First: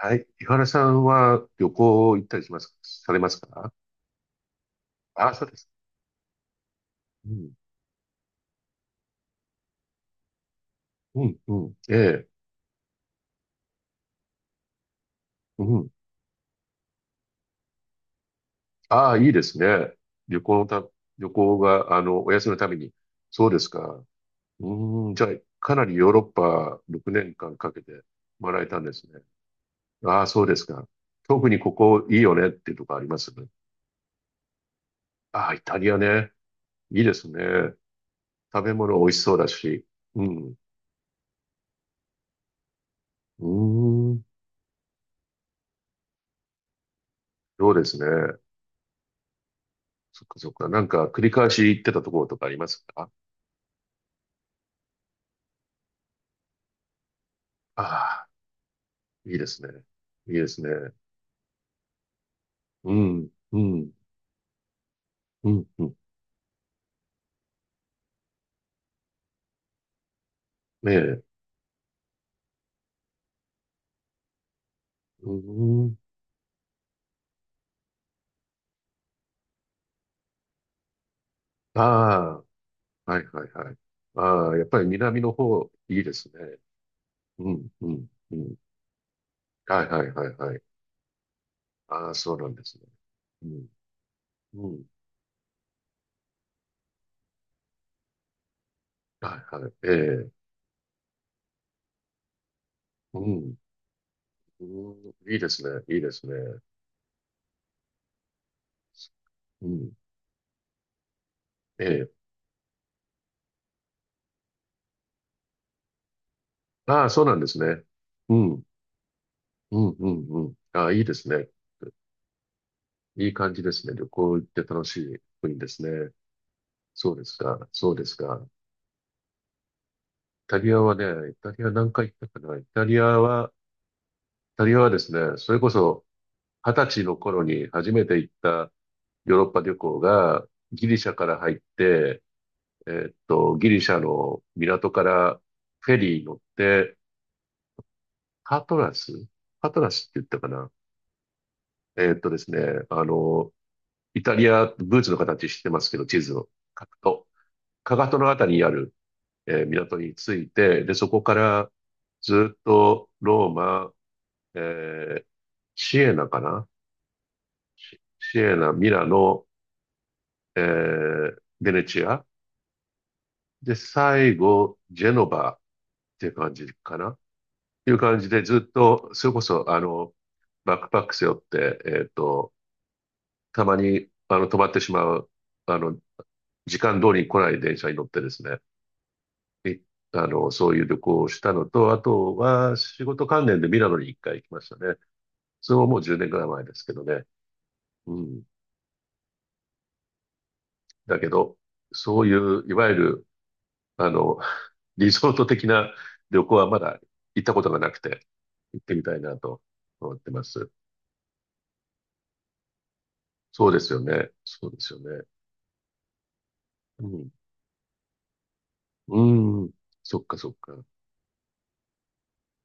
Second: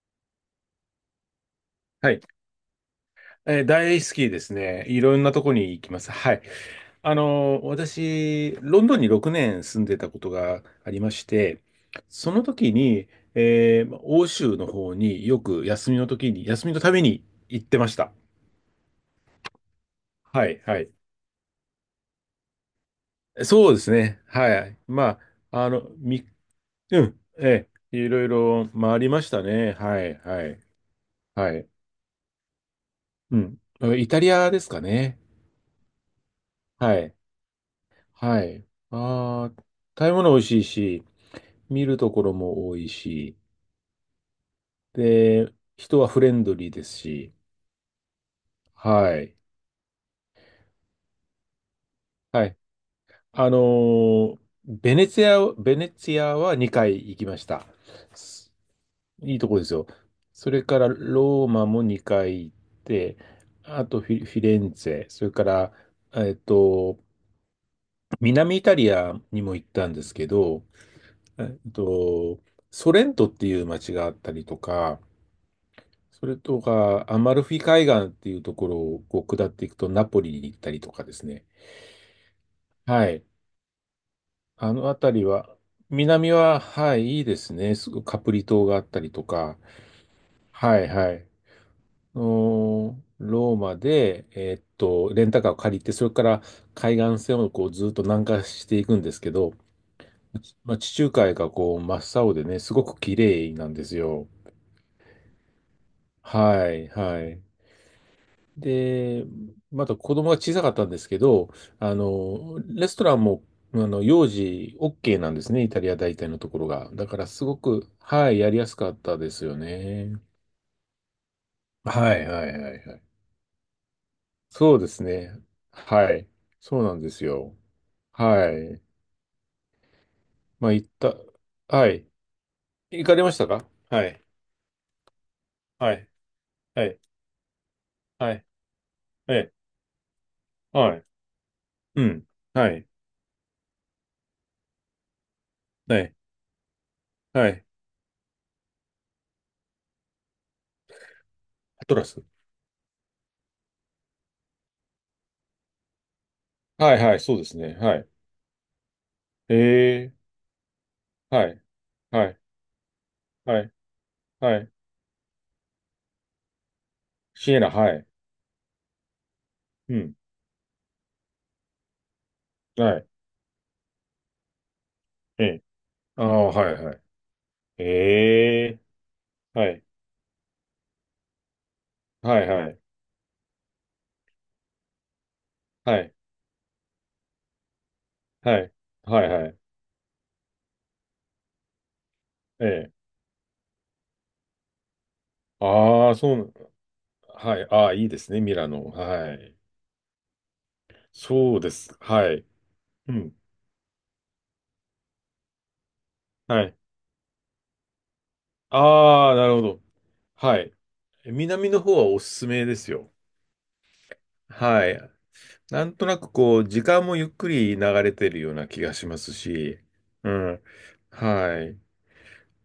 はい。井原さんは旅は行い。行ったりします、されますか？大好きですね。いろんあなあ、とそうこです。に行きます。はい。うん。私、ロンドンに6年住んでたことがありましうん、うて、ん。ええ。その時に、欧州の方にようくん。休みの時に、休みのために行ってました。ああ、いいですね。旅は行い、のはた、い。旅行が、お休みのために。そうですそうですか。ね。はい。うん。まじゃあ、あ、あかなの、りヨーロッみ、パう6ん、年間えかけえていろい回られろたんで回すりね。ましたね。はい、ああ、そはうでい、すか。特はにい。ここいいよねっていうとこあります？うん。イタリアですかね。ああ、イタリアね。はいいでい。すね。は食い。べ物美味しそうだああ、し。食べう物美味ん。しいし、見るところも多いし、うーん。で、人はフレンドリーですし、そうですね。はい。そっかそっか。なんか繰り返し行ってたところとはかありい。ますか？あのーベネツィア、ベネツィアは2回行きました。ああ、すいいいいでとこすでね。すよ。いいでそすれね。からローマも2回行っうて、ん、うあん、とフィレンツェ、それかうん、ら、うん。えっと、南イタリアにも行ったんですけど、ねえ。えっと、ソレントっていう街があったりとか、うん。それとか、アマルフィ海岸っていうところをこう下っていくとナポリに行ったりとかですね。あはあ、はい。いはいはい。ああ、やっあぱのり南辺りのは、方、いいです南ね。は、はい、いいでうすん、ね。うん、カプうリん。島があったりとか。はいはいはいはい。はい、はい。ああ、そうなんですね。うローん、マで、うん。レンタカーを借りて、それから海岸線をこうずっと南下していくんですけはど、いはい。ええ。まあ、地中海がこう真っ青でね、すごく綺う麗ん、なんですよ。うん。いいですね。いいですね。はい、はい。で、うまん。だ子供が小さかったんですけど、えあえ。の、レストランも、あの、幼児 OK なんですね、イタリア大体のところが。あだあ、かそうらなんすでごすね。く、はうい、やりん。やすかったですようん、うね。ん、うん。ああ、いいですね。はいはいはいはい。いい感じですね。旅行行ってそう楽でしすいね。国ですね。はい。そうなんでそうですすよ。か。そうですか。イはい。タまリあ、ア行っはね、た、イタリアは何い。回行ったかな。イタリア行かれましたは、か。はい。イタリアはですね、それこはそい。二は十い。歳の頃に初めて行っはたヨーロッい。ええ。パ旅行がギはリい。シャから入っうて、ん。はい。ギリシャの港からフェはい。リー乗って、はい。パトラスって言ったかな。アトラス。ですね、あの、イタリア、ブーツの形してますけど、地図をはいはいはいはいはいうんはいはいはいアトラス描はくいはいと、そうですね。かはかい。とのあたりにある港ええ。に着いて、で、そこかはい。らはいずっとローはい。マ、はい。えーシエナかな、シエナ、はシい。シエナ、ミラノ、うん。ベネチア。はい。で、最後、ジェノえバえ。ああ、はい、はい。っていう感じでずえっえ。と、それこはそ、い。バックパック背負って、はい、はい。たまに、止まってしまう、あはの、い。時間通りに来ない電車に乗ってですね、はい。はい、はい。いあの、そういう旅行をしたのと、あとえはえ。仕事関連でミラノに一回行きましたね。それももうああ、10年そぐらい前う、ですけどね。はい。ああ、いいでうすね、ん。ミラノ。はい。だけど、そうです。そうはいい。う、いわゆうる、ん。あの、リゾート的な旅行ははい。まだ行ったことがなくて、行ってみたいああ、ななるとほど。思ってまはす。い。南の方はおすすめですよ。そうですよね。そうではすい。よね。なんとなくこう、時間うもゆっん。くり流れてるような気がしまうすん。し、そっうかそっん。か。はい。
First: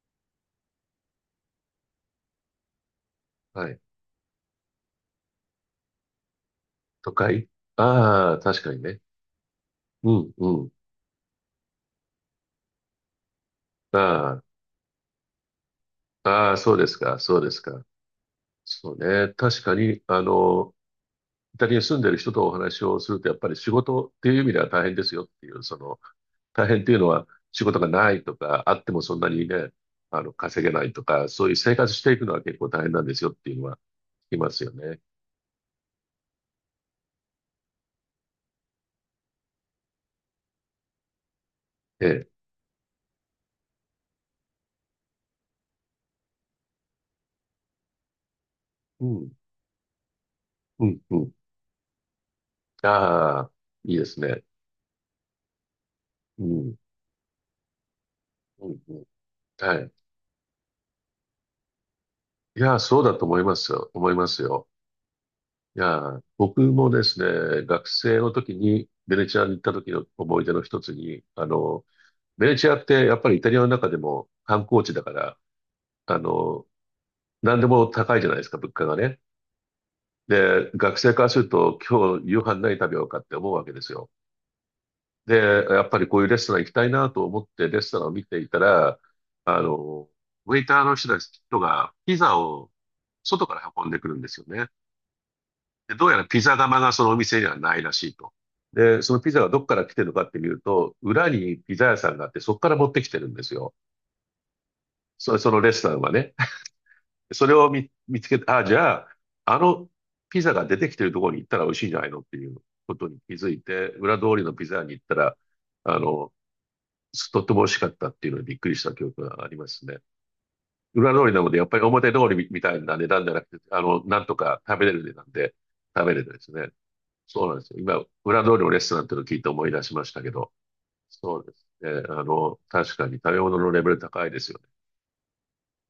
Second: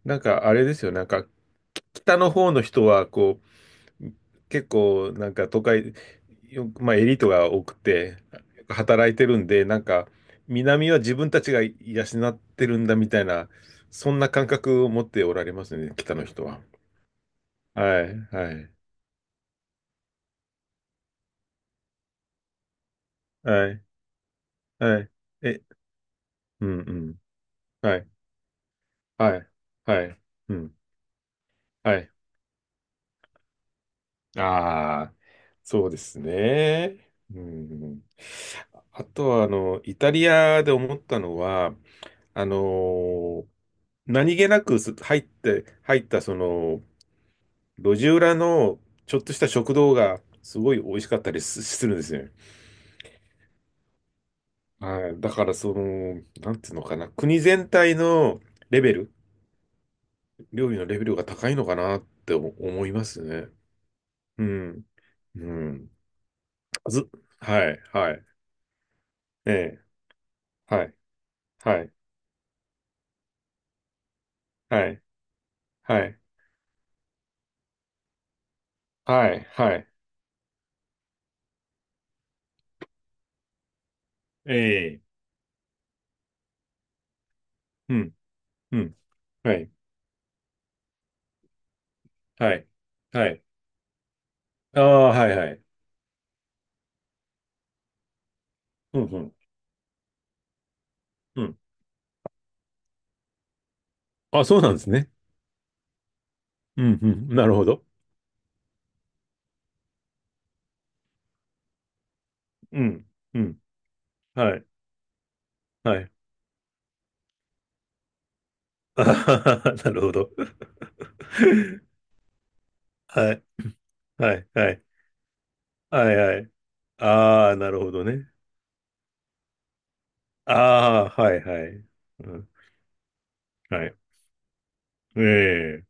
なんかあれですよ、なんか北の方の人はこはい。う結構なんか都会、まあ、エ都リート会。が多くてああー、確かにね。働いてるんで、なんかうん、うん。南は自分たちが養ってるんだみたいな、そんなあ感覚を持っておられますね、北のあ、人ああ、は。そうですか、そうですか。はい、はい、そうね。確かに、イタリアに住んでる人とお話をすると、やっぱりは仕い、事っていう意味では大変はでい。すよっていえ、う、大うん、変ってういうのん。は仕事がはい、ないとか、あってもそんなはにい、ね、はい、う稼げん、ないとか、そういう生活はしい。ていくのは結構大変なんですよっていうのは聞きますよね。ああ、そうですね。うん。あとは、あの、イタリアで思ったのは、ええ。あのー何気なく入って、入った、その、路地裏のうちょっん、とした食堂が、すごいう美ん、味しうかったん。りするんですよ。ああ、いいですね。はい。だから、その、うなんていん、うのかな、国全体のうレん、ベうん。ル、はい。料理のレベルが高いのかなっていやー、思いそうまだすと思いね。ますよ。思いますうよ。ん。ういん。やー、僕もでず、すはね、い、学は生い。の時にベネチアにえ行ったえ。時の思い出の一はついに、はい、ベネチアってやっぱりイタリアの中でも観光は地だい、から、はあい、の、何でも高いじゃないですか、物価がね。はい、はい。で、学生からすると、今日夕飯何食べようかって思うわけですよ。ええ、で、やっぱりこういうレストラン行きたいなと思ってレスうトランをん、見ていたうん、ら、はあい、の、ウェイターの人たちがピザはい、をはい。外から運んでくるんですよね。ああ、はい、はい。で、どうやらピザ窯がそのお店にはないらしいと。うで、ん、そうのピん、ザがどっから来てるのかって見ると、裏うにん。ピザ屋さんがあって、そこから持ってきてるんですよ。あ、そうなんですね。そのレストランはね。うん、うん、そなれるほをど。見つけて、あ、じゃあ、あのピザが出てきてるところに行ったら美味しいんじゃないのっていううことん、に気うづん、いて、裏通りのはピい、ザ屋に行ったら、はあい。の、とっても美味しかったっていうのにびっくりしたあ記憶はがありまは、すなね。るほど。裏 通りなので、やっぱり表通りみたいな値段じはゃない、くて、なんはとい、かは食い、べれる値段で食はべい、れるはでい。すね。そあうなあ、んでなすよ。るほ今、どね。裏通りのレストランっていうのを聞いて思い出しましたけど、ああ、はそい、うではすい。ね。うん、確かに食べ物のレはベい。ル高いですよね。ええ。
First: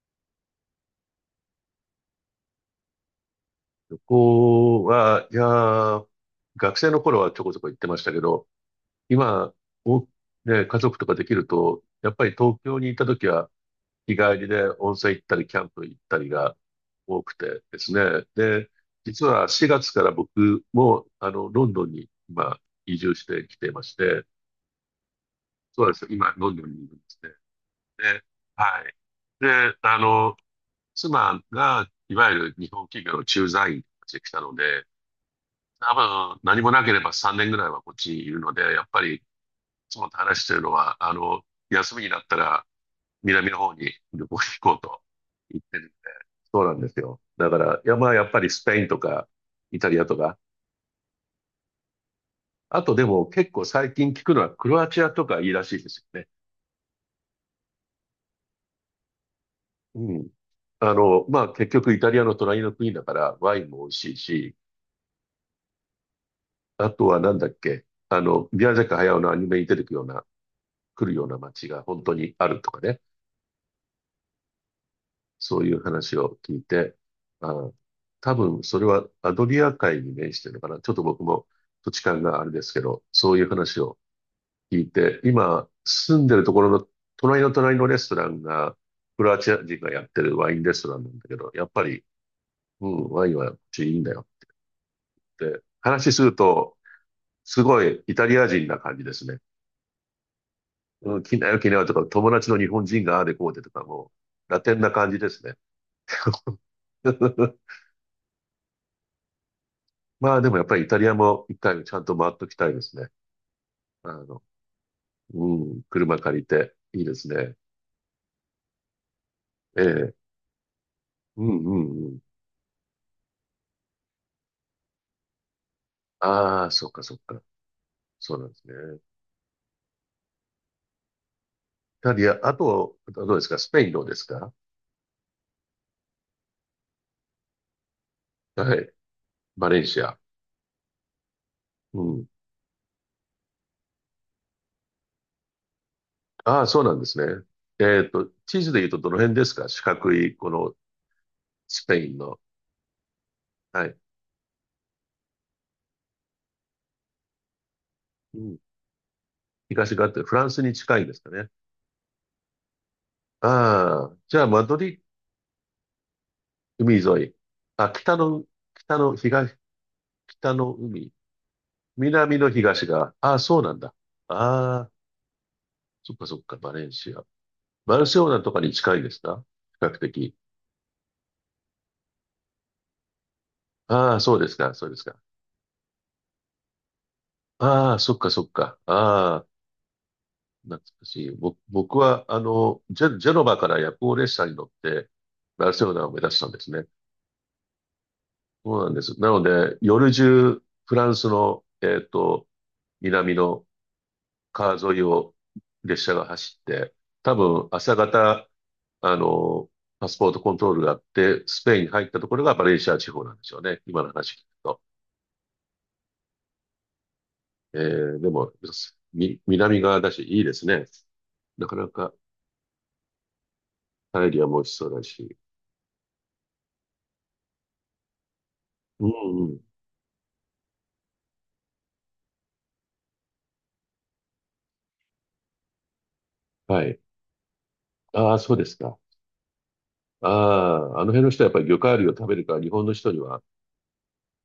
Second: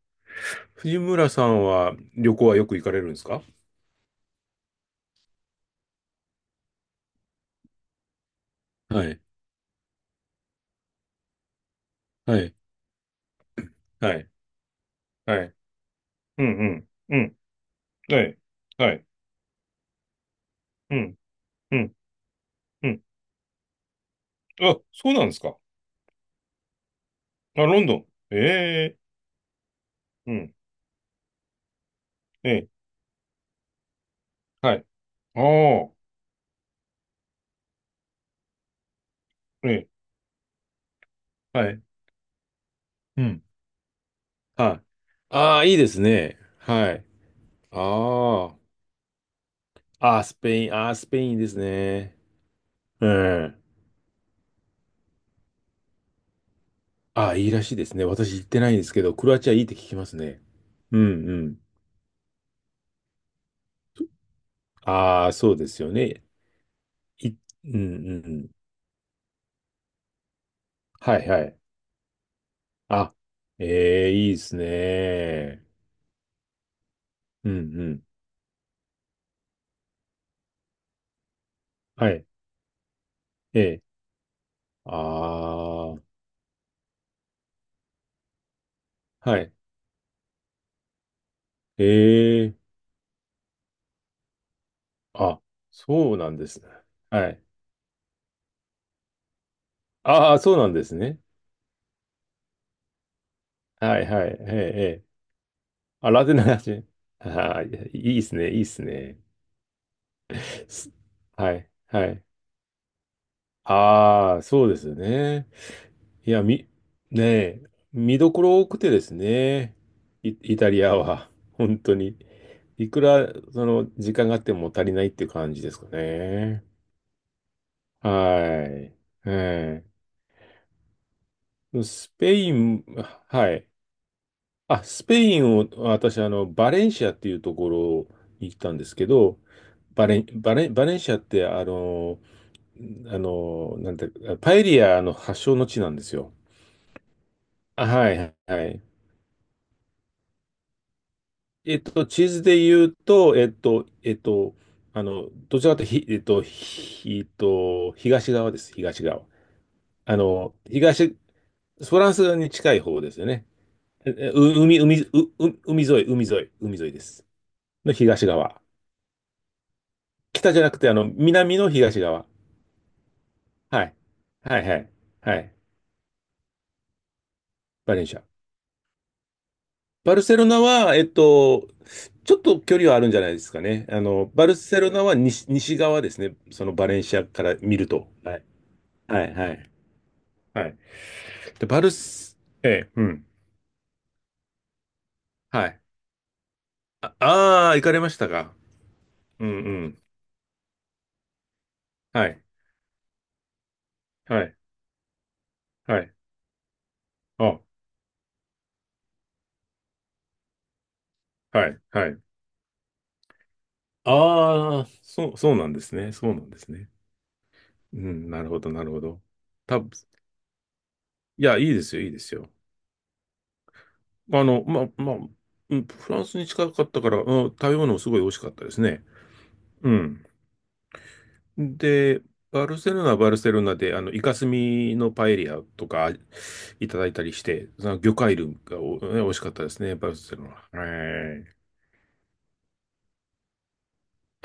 藤村さんは旅行はよく行かれるんですか？旅行は、いやー、学生の頃はちょこちょこ行ってましたけど、はい、今、お、ね、家族とかできると、やっぱりはい、東京にいた時はは日い、帰りで温泉行ったはり、い。キャンプ行ったりうがん、うん、う多くん。てですはね。い。で、はい。実は4月から僕うも、ん。ロンうドンん。に今、う移ん。住してきていまして、あ、そうなんですか。そうなんですよ。今、ロンドンにいるんですね。あ、ロンドン。で、えはい。え、で、うん。妻が、いわゆるええ、日本企業の駐在員として来たのはで、い。あ多あ。分何もなければ3年ぐらいはこっちにいるので、やっぱりいええ、つもと話してるのは、はい。休みになったらうん。南の方に旅行に行こはうい。とあ言っあ、いいてでる。すね。そうなんではすい。よ。だから、いや、まあやっぱりあスペあ。インとかイタリアとああ、スか、ペイン。ああ、スペインですね。あとでうも結ん。構最近聞くのはクロアチアとかいいらしいですよね。ああ、いいらしいですね。私行ってないんですけど、クロアチアいいって聞きまうすん。ね。うんうまあん。結局イタリアの隣の国だからワインも美味しいし、ああ、そうですよね。あとはなうんだっんうけ、んうん。宮崎駿のアニメに出てくるような、来るはよういなはい。街が本当にあるとかね。あ、ええ、いいですそうね。いう話を聞いて、うあんうー、ん。多分それはアドリア海に面してるのかな。ちょっと僕も土地は勘い。があれですけど、そういうえ話え。を聞いて、今ああ、住んでるところの隣の隣のレストランが、クロはアチい。ア人がやってるワインレストランなんだけど、やっぱえり、え。うん、ワインはこっちいいんだよっあ、て話そうすなるんですね。と、はい。すごいイタリア人な感じですね。ああ、そうなんですうね。ん、来なよ来なよとか、友達の日本人がああでこうでとかはい、もはい。えう、え、ラテンえなえ。感じですね。あ、ラテンの 話。ああ、いいっすね、いいっすね。まあでもやっぱりイすタリアもは一い、回ちゃんはとい。回っときたいですね。あああ、の、そうですよね。うん、車い借や、りて、いいでねすね。え、見どころ多くてですね。ええ、イタリアは、う んう本当んうに。ん。いくら、その、時間があっても足りないっていう感じですかね。ああ、そっかそっか。そうなんですね。はイい。ええ、スタリペア、イあン、と、あとどうですはかスい。ペインどうですか？あ、スペインを、私、あの、バレンシアっていうところに行ったはんでい。すけど、バレンシア。バレンシアって、あうの、ん。あの、なんて、パエリアの発祥の地なんですよ。ああ、そうなんですね。あ、はい、地は図で言うい。とどの辺ですか？四角い、このえっスペと、イン地の。図で言うと、えっはと、い。えっと、あの、どちらかというと、ひえっと、ひえっと、東う側ん。です、東側。東側っあてフランの、スに近いんで東、すかね。フランス側に近い方ですよね。あえあ、え、じゃあうマド海、海、リ、う、う海沿い、海沿い海で沿す。い。あ、の北東の、側。北の、東、北北じゃなのくて、あの、海。南の東側。南の東が、ああ、そうなんはだ。い。はいはあい。あ、はい。そっかそっか、バレンシア。ババレルンシセア。ロナとかに近いですか？比較バル的。セロナは、えっと、ちょっと距離はあるんじゃないですかね。あああ、の、そうバですルか、セそうロでナすはか。西、西側ですね。そのバレンシアから見るああ、と。そっかはそい。っか。はいああ、はい。はい。懐かしい。ぼで、バル僕は、ス、ええ、うジェ、ん。ジェノバから夜行列車に乗って、バはルい。セロナを目指したんですね。ああー、行かれましたか。そうなんです。なのうんうで、ん。夜中、フランスの、はい。南のはい。川沿いをは列車い。が走って、多あ、分朝方、あの、パスポートコントロールがあって、スはペイい。ンに入はったい。ところがバレンシア地方なんでしょうね。今の話聞くあと。あ、そう、そうなんですね。そうなんですね。うでん、なるも、ほど、なるほど。南多分、側だし、いいですね。いや、いないかでなすよ、いいかですよ。パエリあアも美の、味しま、そうだまあ、し。うん、フランスに近かったから、うん、食べ物もすごい美味しかったですね。うんうん。うん。で、バルセロナはバルセロナで、あの、イカスミのパエリアとかはいたい。だいたりして、その魚あ介あ、そう類ですがか。美味しかったですね、バルあセロナ。はあ、あの辺の人はやっい。ぱり魚介類を食べるから、日本の人には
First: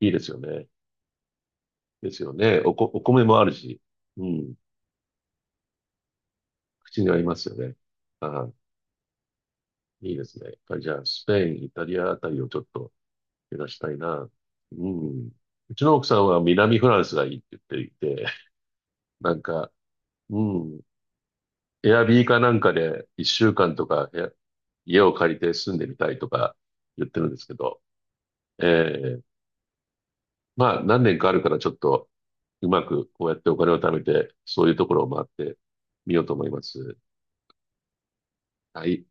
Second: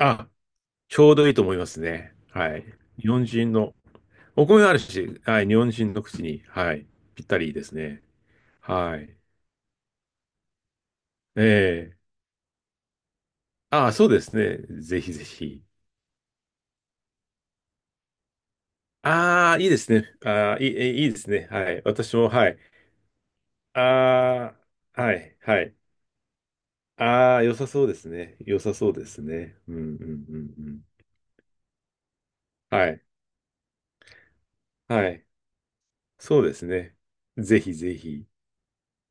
いいですよね。ちょうどいいと思いますでね。すよはね。い。お日米本もある人の、し、うおん。米があるし、はい、日本人の口に、はい、口に合いぴっまたすりよですね。ね。ああ。はい。いいですね。やっぱりじゃあ、スペイン、イタえリえ、アあたりをちょっと目指しあたあ、いそうでな。すね。うぜひぜん。ひ。うちの奥さんは南フランスがいいって言っていて、なんああ、いか、いですね。うああ、ん。いいですね。はい。エア私ビーも、かはない。んかで一週間とかああ、家はを借い、りては住い。んでみたいとか言ってるんあであ、す良けさど、そうですね。良えさそうでえ、すね。うん、うん、うん、うまあん。何年かあるからちょっとうまはい、くこうやってお金を貯めて、そういうところはをい。回ってみようとそ思ういでますね。す。ぜひぜひ。はい。